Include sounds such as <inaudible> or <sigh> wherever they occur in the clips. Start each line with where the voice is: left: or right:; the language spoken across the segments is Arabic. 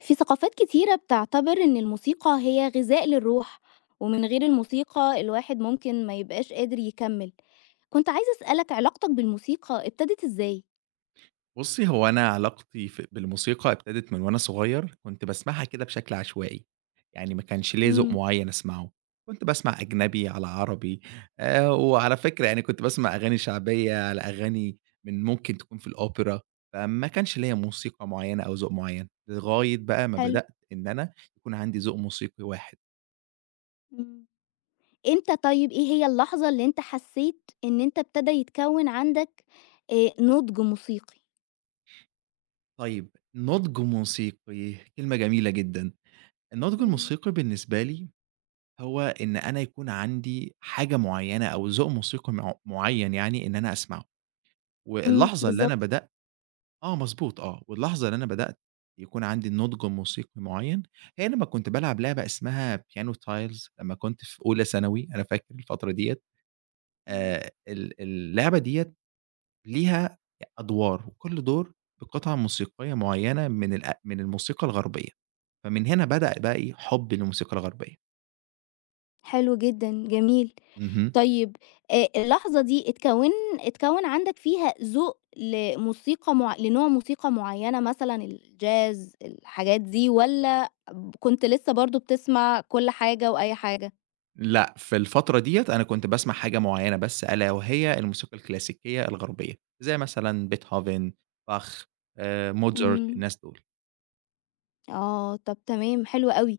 left: في ثقافات كتيرة بتعتبر إن الموسيقى هي غذاء للروح، ومن غير الموسيقى الواحد ممكن ما يبقاش قادر يكمل. كنت عايزة أسألك علاقتك بالموسيقى ابتدت إزاي؟
right: بُصّي، هو أنا علاقتي بالموسيقى ابتدت من وأنا صغير، كنت باسمعها كده بشكل عشوائي، يعني ما كانش ليّا ذوق
left: امم.
right: معيّن أسمعه، كنت باسمع أجنبي على عربي، وعلى فكرة يعني كنت باسمع أغاني شعبية على أغاني من ممكن تكون في الأوبرا، فما كانش ليّا موسيقى معيّنة أو ذوق معيّن، لغاية بقى ما
left: حلو.
right: بدأت إن أنا يكون عندي ذوق موسيقي واحد.
left: مم. إمتى؟ طيب، إيه هي اللحظة اللي أنت حسيت إن أنت ابتدى يتكون عندك نضج موسيقي؟
right: طيب نُضْج موسيقي، كلمة جميلة جدًا. النُضْج الموسيقي بالنسبة لي هو إن أنا يكون عندي حاجة معيّنة أو ذوق موسيقي معيّن يعني إن أنا أسمعه،
left: امم،
right: واللحظة اللي أنا
left: بالظبط.
right: بدأت. آه مضبوط، آه، واللحظة اللي أنا بدأت يكون عندي نضج موسيقي معيّن، هي لمّا كنت بالعب لعبة اسمها piano tiles لمّا كنت في أولى ثانوي، أنا فاكر الفترة ديّة،
left: مم.
right: ال اللعبة ديّة ليها أدوار، وكل دور بقطعة موسيقية معيّنة من الموسيقى الغربية، فمن هنا بدأ بقى إيه حبّي للموسيقى الغربية.
left: حلو جدا، جميل.
right: اهم.
left: طيب، اللحظة دي اتكوّن عندك فيها ذوق لموسيقى لنوع موسيقى معيّنة، مثلًا الجاز، الحاجات دي، والّا كنت لسّه برضه بتسمع كل حاجة وأي حاجة؟
right: لأ، في الفترة ديّة أنا كنت باسمع حاجة معيّنة بس ألا وهي الموسيقى الكلاسيكية الغربية، زي مثلًا بيتهوفن، باخ، موزارت،
left: إمم،
right: الناس دول.
left: آه، طَب، تمام، حلو أوي.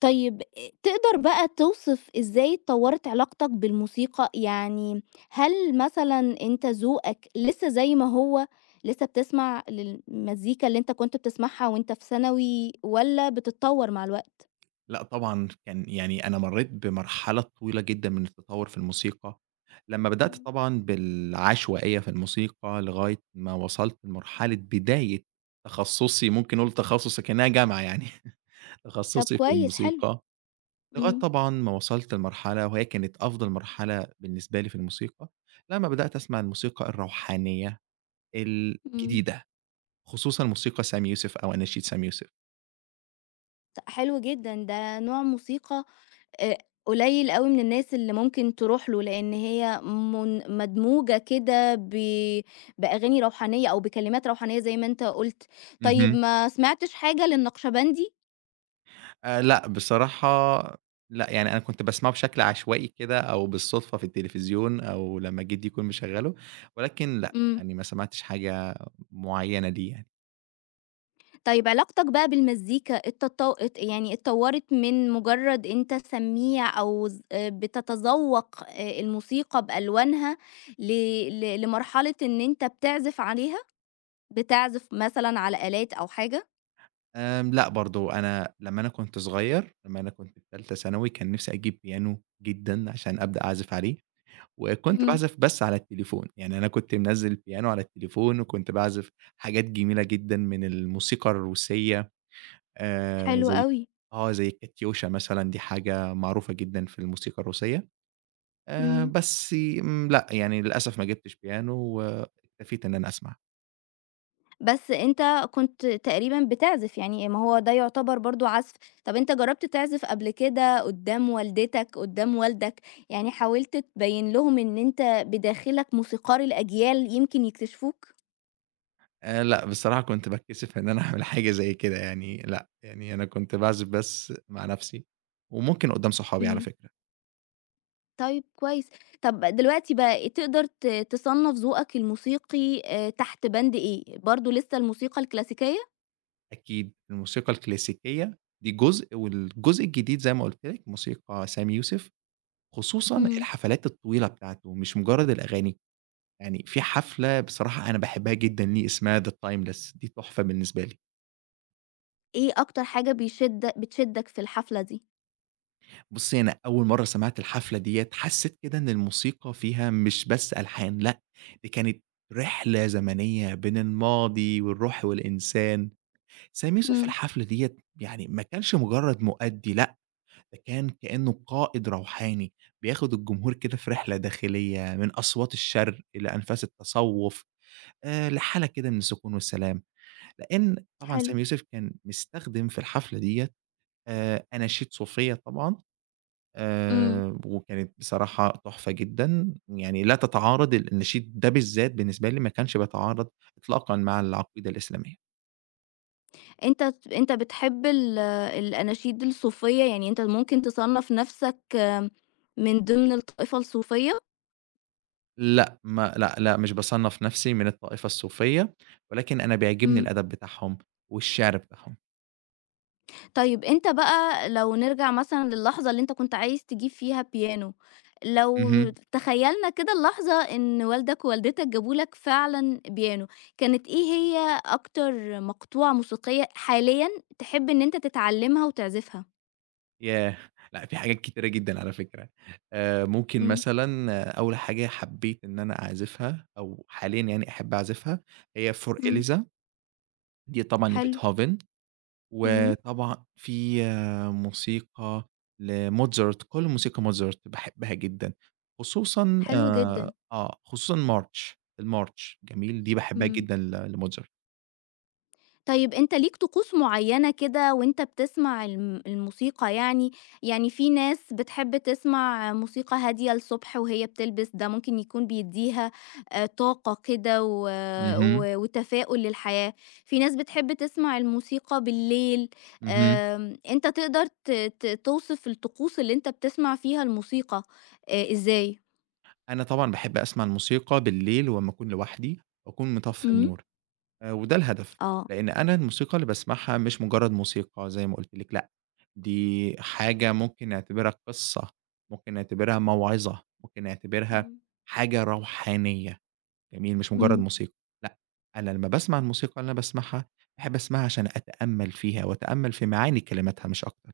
left: طيب، تقدر بقى توصف إزاي اتطورت علاقتك بالموسيقى؟ يعني هل مثلًا أنت ذوقك لسه زي ما هو، لسه بتسمع للمزيكا اللي أنت كنت بتسمعها وأنت في ثانوي، والّا بتتطور مع الوقت؟
right: لأ طبعًا كان يعني أنا مرّيت بمرحلة طويلة جدًا من التطوّر في الموسيقى، لمّا بدأت
left: إمم.
right: طبعًا بالعشوائية في الموسيقى لغاية ما وصلت لمرحلة بداية تخصُّصي، ممكن نقول تخصُّص أكنّها جامعة يعني، <laughs>
left: طب،
right: تخصُّصي في
left: كويس، حلو.
right: الموسيقى لغاية
left: إمم.
right: طبعًا ما وصلت لمرحلة وهي كانت أفضل مرحلة بالنسبة لي في الموسيقى، لمّا بدأت أسمع الموسيقى الروحانية
left: إمم.
right: الجديدة، خصوصًا موسيقى سامي يوسف أو أناشيد سامي يوسف.
left: حلو جدًا، ده نوع موسيقى آآ قليل أوي من الناس اللي ممكن تروح له، لإن هي مدموجة كده بأغاني روحانية أو بكلمات روحانية زي ما أنت قُلت. طيب،
right: اهم.
left: ما سمعتش حاجة للنقشبندي؟
right: لأ، بصراحة لأ، يعني أنا كنت باسمعه بشكل عشوائي كده أو بالصدفة في التلفزيون أو لمّا جدي يكون مشغّله، ولكن لأ،
left: إمم.
right: يعني ما سمعتش حاجة معيّنة ليه يعني.
left: طيب، علاقتك بقى بالمزيكا اتطو ات يعني اتطوّرت من مجرد أنت سميع أو ز آه، بتتذوّق الموسيقى بألوانها ل ل لمرحلة إن أنت بتعزف عليها؟ بتعزف مثلًا على آلات أو حاجة؟
right: لأ برضه أنا لمّا أنا كنت صغير، لمّا أنا كنت في تالتة ثانوي، كان نِفْسي أجيب بيانو جدًا عشان أبدأ أعزف عليه. وكنت
left: إمم،
right: باعزف بس على التليفون، يعني أنا كنت منزّل البيانو على التليفون، وكنت باعزف حاجات جميلة جدًا من الموسيقى الروسية، آآ،
left: حلو
right: زي
left: أوي.
right: زي الكاتيوشا مثلًا دي حاجة معروفة جدًا في الموسيقى الروسية،
left: إمم.
right: بس لأ يعني للأسف ما جبتش بيانو واكتفيت إن أنا أسمع.
left: بس أنت كنت تقريبًا بتعزف، يعني ما هو ده يُعتبر برضه عزف. طَب أنت جرّبت تعزف قبل كده قدّام والدتك، قدّام والدك، يعني حاولت تبيّن لهم إن أنت بداخلك موسيقار الأجيال يمكن يكتشفوك؟
right: لأ بصراحة كنت باتكسف إن أنا أعمل حاجة زي كده يعني لأ، يعني أنا كنت باعزف بس مع نفسي، وممكن قدّام صحابي على
left: إمم،
right: فكرة.
left: طيب، كويس. طَب دلوقتي بقى تقدر تصنّف ذوقك الموسيقي تحت بند إيه؟ برضه لسه الموسيقى الكلاسيكية؟
right: أكيد، الموسيقى الكلاسيكية دي جزء، والجزء الجديد زي ما قُلت لِك موسيقى سامي يوسف، خصوصًا
left: إمم.
right: الحفلات الطويلة بتاعته مش مجرد الأغاني، يعني في حفلة بصراحة أنا باحبها جدًا ليه اسمها The Timeless دي تحفة بالنسبة لي.
left: إيه أكتر حاجة بتشدك في الحفلة دي؟
right: بُصّي، أنا أول مرّة سمعت الحفلة ديّة حسّيت كده إن الموسيقى فيها مش بس ألحان، لأ، دي كانت رحلة زمنية بين الماضي والروح والإنسان. سامي يوسف في
left: إمم،
right: الحفلة ديّة يعني ما كانش مجرد مؤدي، لأ. ده كان كإنّه قائد روحاني، بياخد الجمهور كده في رحلة داخلية من أصوات الشرْق إلى أنفاس التصوّف، لحالة كده من السكون والسلام، لإن طبعًا
left: حلو،
right: سامي يوسف كان مستخدم في الحفلة ديّة أناشيد صوفية طبعًا.
left: إمم.
right: وكانت بصراحة تحفة جدًا، يعني لا تتعارض النشيد ده بالذات بالنسبة لي ما كانش بيتعارض إطلاقًا مع العقيدة الإسلامية.
left: أنت بتحب الأناشيد الصوفية، يعني أنت ممكن تصنّف نَفْسك من ضمن الطائفة الصوفية؟
right: لأ، ما لأ، لأ، مش باصنّف نَفْسي من الطائفة الصوفية، ولكن أنا بيعجبني
left: إمم.
right: الأدب بتاعهم والشعر بتاعهم.
left: طيب، أنت بقى لو نرجع مثلًا للحظة اللي أنت كنت عايز تجيب فيها بيانو، لو
right: اهم.
left: تخيّلنا كده اللحظة إن والدك ووالدتك جابوا لك فعلًا بيانو، كانت إيه هي أكتر مقطوعة موسيقية حاليًا تحب إن أنت تتعلّمها وتعزفها؟
right: ياه! لأ، في حاجات كتيرة جدًا على فكرة. ممكن
left: إمم.
right: مثلًا أول حاجة حبّيت إن أنا أعزفها أو حاليًا يعني أحب أعزفها هي For
left: إمم.
right: Eliza دي طبعًا
left: حلو.
right: لBeethoven.
left: إمم.
right: وطبعًا في موسيقى لMozart، كل موسيقى Mozart باحبها جدًا، خصوصًا
left: حلو جدًا.
right: March، الMarch جميل، دي باحبها
left: إمم.
right: جدًا ل لMozart.
left: طيب، أنت ليك طقوس معيّنة كده وأنت بتسمع الموسيقى يعني؟ يعني في ناس بتحب تسمع موسيقى هادية الصبح وهي بتلبس، ده ممكن يكون بيدّيها طاقة كده و
right: اهم،
left: و وتفاؤل للحياة. في ناس بتحب تسمع الموسيقى بالليل.
right: اهم.
left: أنت تقدر ت ت توصف الطقوس اللي أنت بتسمع فيها الموسيقى إزاي؟
right: أنا طبعًا باحب أسمع الموسيقى بالليل وأمّا أكون لوحدي وأكون مطفّي
left: إمم،
right: النور. وده الهدف،
left: آه،
right: لإن أنا الموسيقى اللي باسمعها مش مجرد موسيقى زي ما قُلت لِك، لأ، دي حاجة ممكن نعتبرها قصة، ممكن نعتبرها موعظة، ممكن نعتبرها
left: إمم.
right: حاجة روحانية، جميل؟ مش مجرد
left: إمم.
right: موسيقى، لأ، أنا لمّا باسمع الموسيقى اللي أنا باسمعها، باحب أسمعها عشان أتأمل فيها وأتأمل في معاني كلماتها مش أكتر.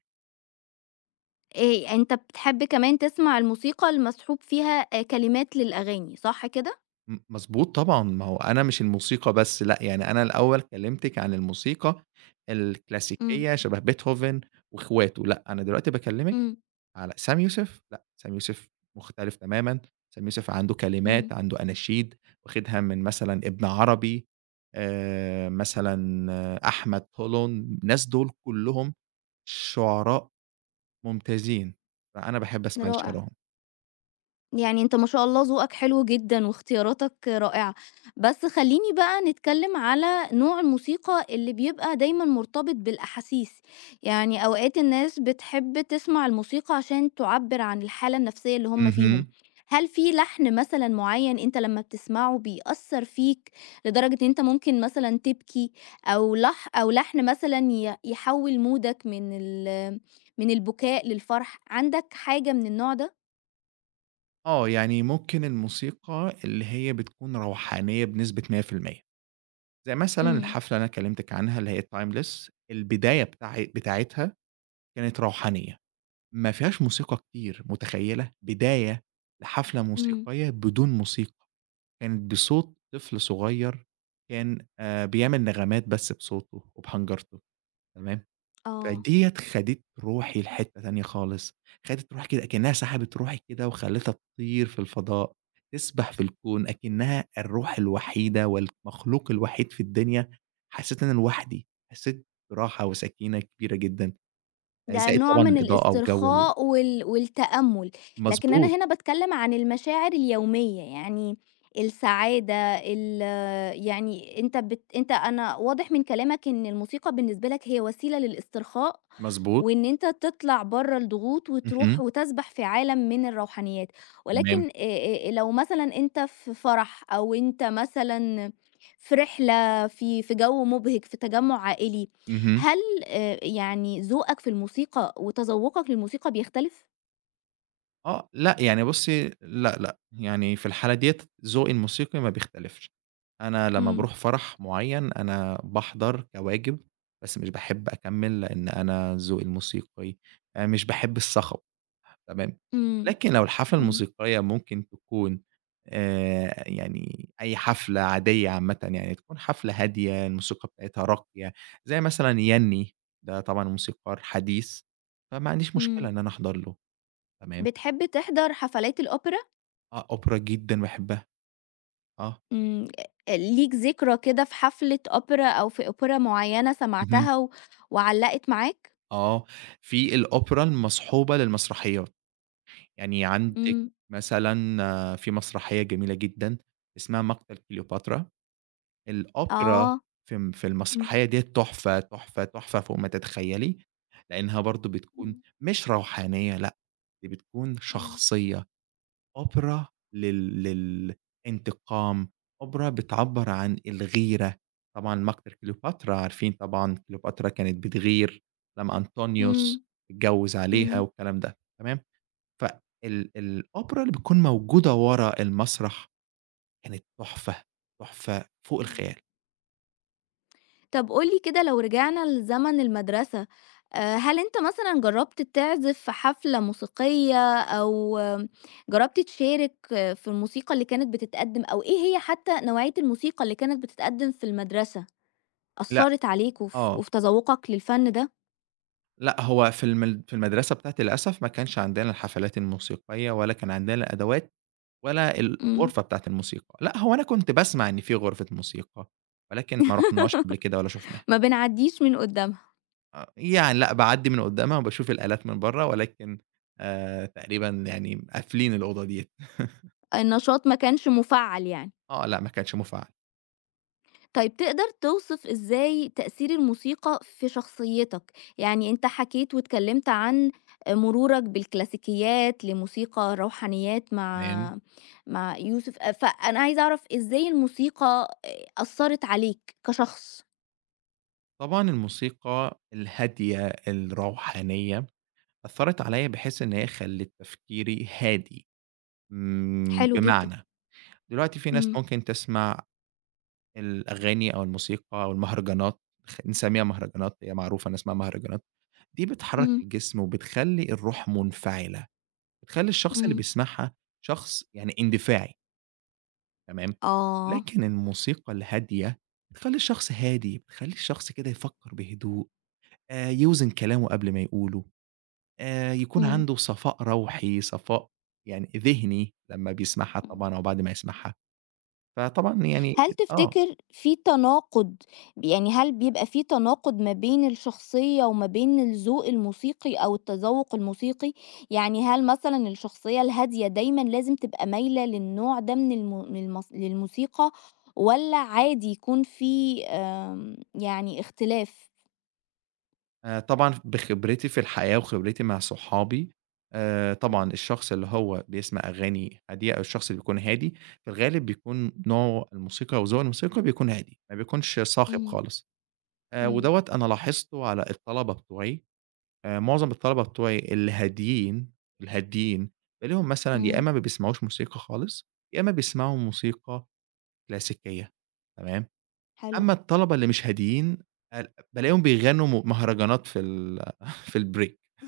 left: أنت بتحب كمان تسمع الموسيقى المصحوب فيها كلمات للأغاني، صح كده؟
right: مضبوط طبعًا، ما هو أنا مش الموسيقى بس لأ، يعني أنا الأول كلمتِك عن الموسيقى
left: إمم.
right: الكلاسيكية شبه بيتهوفن وإخواته، لأ، أنا دلوقتي باكلمِك
left: إمم.
right: على سامي يوسف، لأ، سامي يوسف مختلف تمامًا. سامي يوسف عنده
left: إمم.
right: كلمات، عنده أناشيد واخدها من مثلًا ابن عربي، مثلًا أحمد طولون، الناس دول كلّهم شعراء ممتازين، فأنا باحب أسمع
left: رائع.
right: لشعرهم.
left: يعني أنت ما شاء الله ذوقك حلو جدًا واختياراتك رائعة، بس خلّيني بقى نتكلم على نوع الموسيقى اللي بيبقى دايمًا مرتبط بالأحاسيس. يعني أوقات الناس بتحب تسمع الموسيقى عشان تعبّر عن الحالة النفسية اللي هم فيهم.
right: اهم.
left: هل في لحن مثلًا معيّن أنت لمّا بتسمعه بيأثّر فيك لدرجة إن أنت ممكن مثلًا تبكي، أو لحن مثلًا يحوّل مودك من البكاء للفرح، عندك حاجة من النوع ده؟
right: آه، يعني ممكن الموسيقى اللي هي بتكون روحانية بنسبة 100% زي مثلًا
left: إمم.
right: الحفلة اللي أنا كلمتِك عنها اللي هي timeless، البداية بتاعتها كانت روحانية. ما فيهاش موسيقى كتير، متخيّلة؟ بداية لحفلة
left: إمم.
right: موسيقية بدون موسيقى، كانت بصوت طفل صغير، كان بيعمل نغمات بس بصوته وبحنجرته، تمام؟
left: آه،
right: فديّة خدِت روحي لحتّة تانية خالص، خدِت روحي كده أكنّها سحبت روحي كده وخلّتها تطير في الفضاء، تسبح في الكون، أكنّها الروح الوحيدة والمخلوق الوحيد في الدنيا، حسّيت إن أنا لوحدي، حسّيت براحة وسكينة كبيرة جدًا،
left: ده
right: زائد
left: نوع
right: طبعًا
left: من
right: الإضاءة وجَو
left: الاسترخاء والتأمُّل، لكن أنا
right: مضبوط.
left: هنا باتكلّم عن المشاعر اليومية، يعني السعادة، ال يعني أنت بت أنت أنا واضح من كلامك إن الموسيقى بالنسبة لك هي وسيلة للاسترخاء،
right: مضبوط،
left: وإن أنت تطلع برّه الضغوط
right: اهم،
left: وتروح وتسبح في عالم من الروحانيات.
right: تمام،
left: ولكن لو مثلًا أنت في فرح أو أنت مثلًا في رحلة، في جو مُبهِج، في تجمُّع عائلي،
right: اهم،
left: هل يعني ذوقك في الموسيقى وتذوقك للموسيقى بيختلف؟
right: آه، لأ يعني بُصّي، لأ، لأ، يعني في الحالة ديّة ذوقي الموسيقي ما بيختلفش. أنا لمّا
left: إمم.
right: باروح فرح معيّن أنا باحضر كواجب، بس مش باحب أكمّل لإن أنا ذوقي الموسيقي مش باحب الصخب تمام.
left: إمم.
right: لكن لو الحفلة
left: إمم.
right: الموسيقية ممكن تكون يعني أي حفلة عادية عامةً يعني، تكون حفلة هادية، الموسيقى بتاعتها راقية، زي مثلًا يَنّي، ده طبعًا موسيقار حديث، فما عنديش مشكلة
left: إمم.
right: إن أنا أحضر له، تمام.
left: بتحب تحضر حفلات الأوبرا؟
right: آه، أوبرا جدًا باحبها، آه،
left: إمم. ليك ذكرى كده في حفلة أوبرا أو في أوبرا معينة
right: اهم،
left: سمعتها وعلّقت معاك؟
right: آه. في الأوبرا المصحوبة للمسرحيات، يعني عندِك
left: إمم.
right: مثلًا في مسرحية جميلة جدًا اسمها مقتل كليوباترا. الأوبرا
left: آه.
right: في
left: إمم.
right: المسرحية ديّة تحفة، تحفة، تحفة فوق ما تتخيّلي، لإنها برضه بتكون
left: إمم.
right: مش روحانية، لأ، دي بتكون
left: إمم.
right: شخصية، أوبرا لل للانتقام، أوبرا بتعبّر عن الغيرة، طبعًا ماجدة كليوباترا، عارفين طبعًا كليوباترا كانت بتغير لمّا أنطونيوس
left: إمم.
right: اتجوّز عليها
left: إمم.
right: والكلام ده، تمام، الأوبرا اللي بتكون موجودة ورا المسرح كانت تحفة، تحفة فوق
left: إمم.
right: الخيال.
left: طب قُل لي كده لو رجعنا لزمن المدرسة، هل أنت مثلًا جرّبت تعزف في حفلة موسيقية، أو جرّبت تشارك في الموسيقى اللي كانت بتتقدّم، أو إيه هي حتى نوعية الموسيقى اللي كانت بتتقدّم في المدرسة،
right: لأ،
left: أثّرت عليك وف
right: آه.
left: وفي تذوُّقك للفَن ده؟
right: لأ، هو في المدرسة بتاعتي للأسف ما كانش عندنا الحفلات الموسيقية ولا كان عندنا الأدوات ولا
left: إمم.
right: الغرفة بتاعة الموسيقى. لأ، هو أنا كنت باسمع إن في غرفة موسيقى، ولكن ما رُحناهاش قبل كده ولا شُفناها.
left: ما بنعدّيش من قُدّامها،
right: آه، يعني لأ، باعدّي من قدّامها وباشوف الآلات من برّه، ولكن تقريبًا يعني قافلين الأوضة ديّة.
left: النشاط ما كانش مُفعّل يعني.
right: آه، لأ، ما كانش مُفعّل.
left: طيب، تقدر توصف إزاي تأثير الموسيقى في شخصيتك؟ يعني أنت حكيت واتكلمت عن مرورك بالكلاسيكيات لموسيقى روحانيات
right: تمام.
left: مع يوسف، فأنا عايزة أعرف إزاي الموسيقى أثرت عليك كشخص.
right: طبعًا الموسيقى الهادية الروحانية أثّرت عليَّ بحيث إن هي خلِّت تفكيري هادي،
left: حلو جدا.
right: بمعنى دلوقتي في ناس
left: امم.
right: ممكن تسمع الأغاني أو الموسيقى أو المهرجانات، نسميها مهرجانات، هي معروفة إن اسمها مهرجانات، دي بتحرك
left: امم.
right: الجسم وبتخلّي الروح منفعلة، بتخلّي الشخص اللي
left: امم.
right: بيسمعها شخص يعني اندفاعي، تمام.
left: آه.
right: لكن الموسيقى الهادية بتخلّي الشخص هادي، بتخلّي الشخص كده يفكّر بهدوء، يوزن كلامه قبل ما يقوله، يكون
left: امم.
right: عنده صفاء روحي، صفاء يعني ذهني لمّا بيسمعها
left: امم.
right: طبعًا أو بعد ما يسمعها، فطبعًا يعني
left: هل
right: آه.
left: تفتكر في تناقض؟ يعني هل بيبقى في تناقض ما بين الشخصية وما بين الذوق الموسيقي أو التذوق الموسيقي؟ يعني هل مثلًا الشخصية الهادية دايمًا لازم تبقى مايلة للنوع ده من الم من المس للموسيقى، والّا عادي يكون في يعني اختلاف؟
right: طبعًا بخبرتي في الحياة وخبرتي مع صحابي، طبعًا
left: إمم.
right: الشخص اللي هو بيسمع أغاني هادية أو الشخص اللي بيكون هادي، في الغالب بيكون نوعه الموسيقى أو ذوق الموسيقى بيكون هادي، ما بيكونش صاخب
left: إمم.
right: خالص.
left: إمم.
right: ودوّة أنا لاحظته على الطلبة بتوعي، معظم الطلبة بتوعي الهاديين، الهاديين بالاقيهم مثلًا يا
left: إمم.
right: إما ما بيسمعوش موسيقى خالص، يا إما بيسمعوا موسيقى كلاسيكية تمام؟
left: حلو.
right: أمّا الطلبة اللي مش هاديين، بالاقيهم بيغنّوا مهرجانات في <laughs> في الbreak،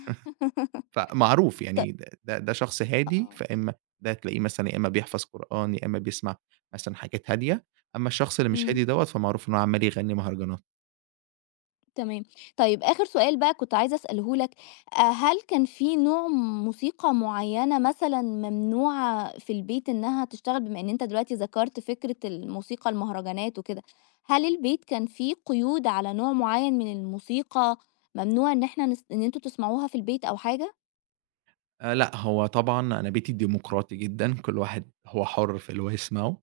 right: فمعروف
left: <laughs> ط
right: يعني د ده ده شخص هادي،
left: آه.
right: فإما ده تلاقيه مثلًا يا إمّا بيحفظ قرآن، يا إمّا بيسمع مثلًا حاجات هادية، أمّا الشخص اللي مش
left: إمم.
right: هادي دوّة فمعروف إن هو عمّال يغنّي مهرجانات.
left: تمام. طيب، آخر سؤال بقى كنت عايزة أسأله لك. هل كان في نوع موسيقى معيّنة مثلًا ممنوعة في البيت إنها تشتغل؟ بما إن أنت دلوقتي ذكرت فكرة الموسيقى المهرجانات وكده، هل البيت كان في قيود على نوع معيّن من الموسيقى، ممنوع إن إحنا نس إن أنتم تسمعوها في البيت أو حاجة؟
right: لأ، هو طبعًا أنا بيتي ديمقراطي جدًا، كل واحد هو حُر في اللي هو يسمعه.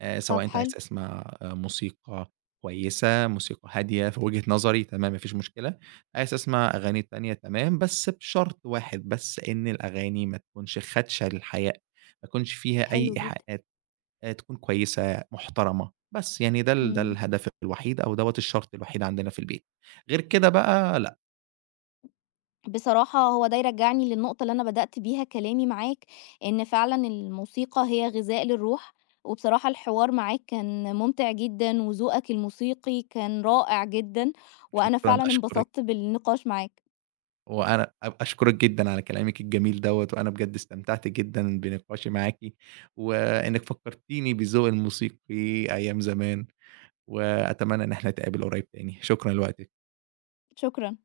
left: طب،
right: سواء أنت عايز
left: حلو.
right: تسمع موسيقى كويسة، موسيقى هادية في وجهة نظري تمام ما فيش مشكلة، عايز تسمع أغاني تانية تمام، بس بشرط واحد بس، إن الأغاني ما تكونش خدشة للحياء، ما يكونش فيها أي
left: حلو جدًا.
right: إيحاءات، تكون كويسة محترمة، بس يعني ده ال ده
left: إمم.
right: الهدف الوحيد أو دوّة الشرط الوحيد عندنا في البيت، غير كده بقى لأ،
left: بصراحة هو ده يرجعني للنقطة اللي أنا بدأت بيها كلامي معاك، إن فعلًا الموسيقى هي غذاء للروح، وبصراحة الحوار معاك كان ممتع جدًا، وذوقك الموسيقي كان رائع جدًا، وأنا
right: شكرًا
left: فعلًا
right: أشكرِك.
left: انبسطت بالنقاش معاك.
right: وأنا أشكرِك جدًا على كلامِك الجميل دوّة، وأنا بجد استمتعت جدًا بنقاشي معاكِ، وإنِّك فكّرتيني بالذوق الموسيقي أيام زمان، وأتمنى إن إحنا نتقابل قريب تاني، شكرًا لوقتِك.
left: شكرًا.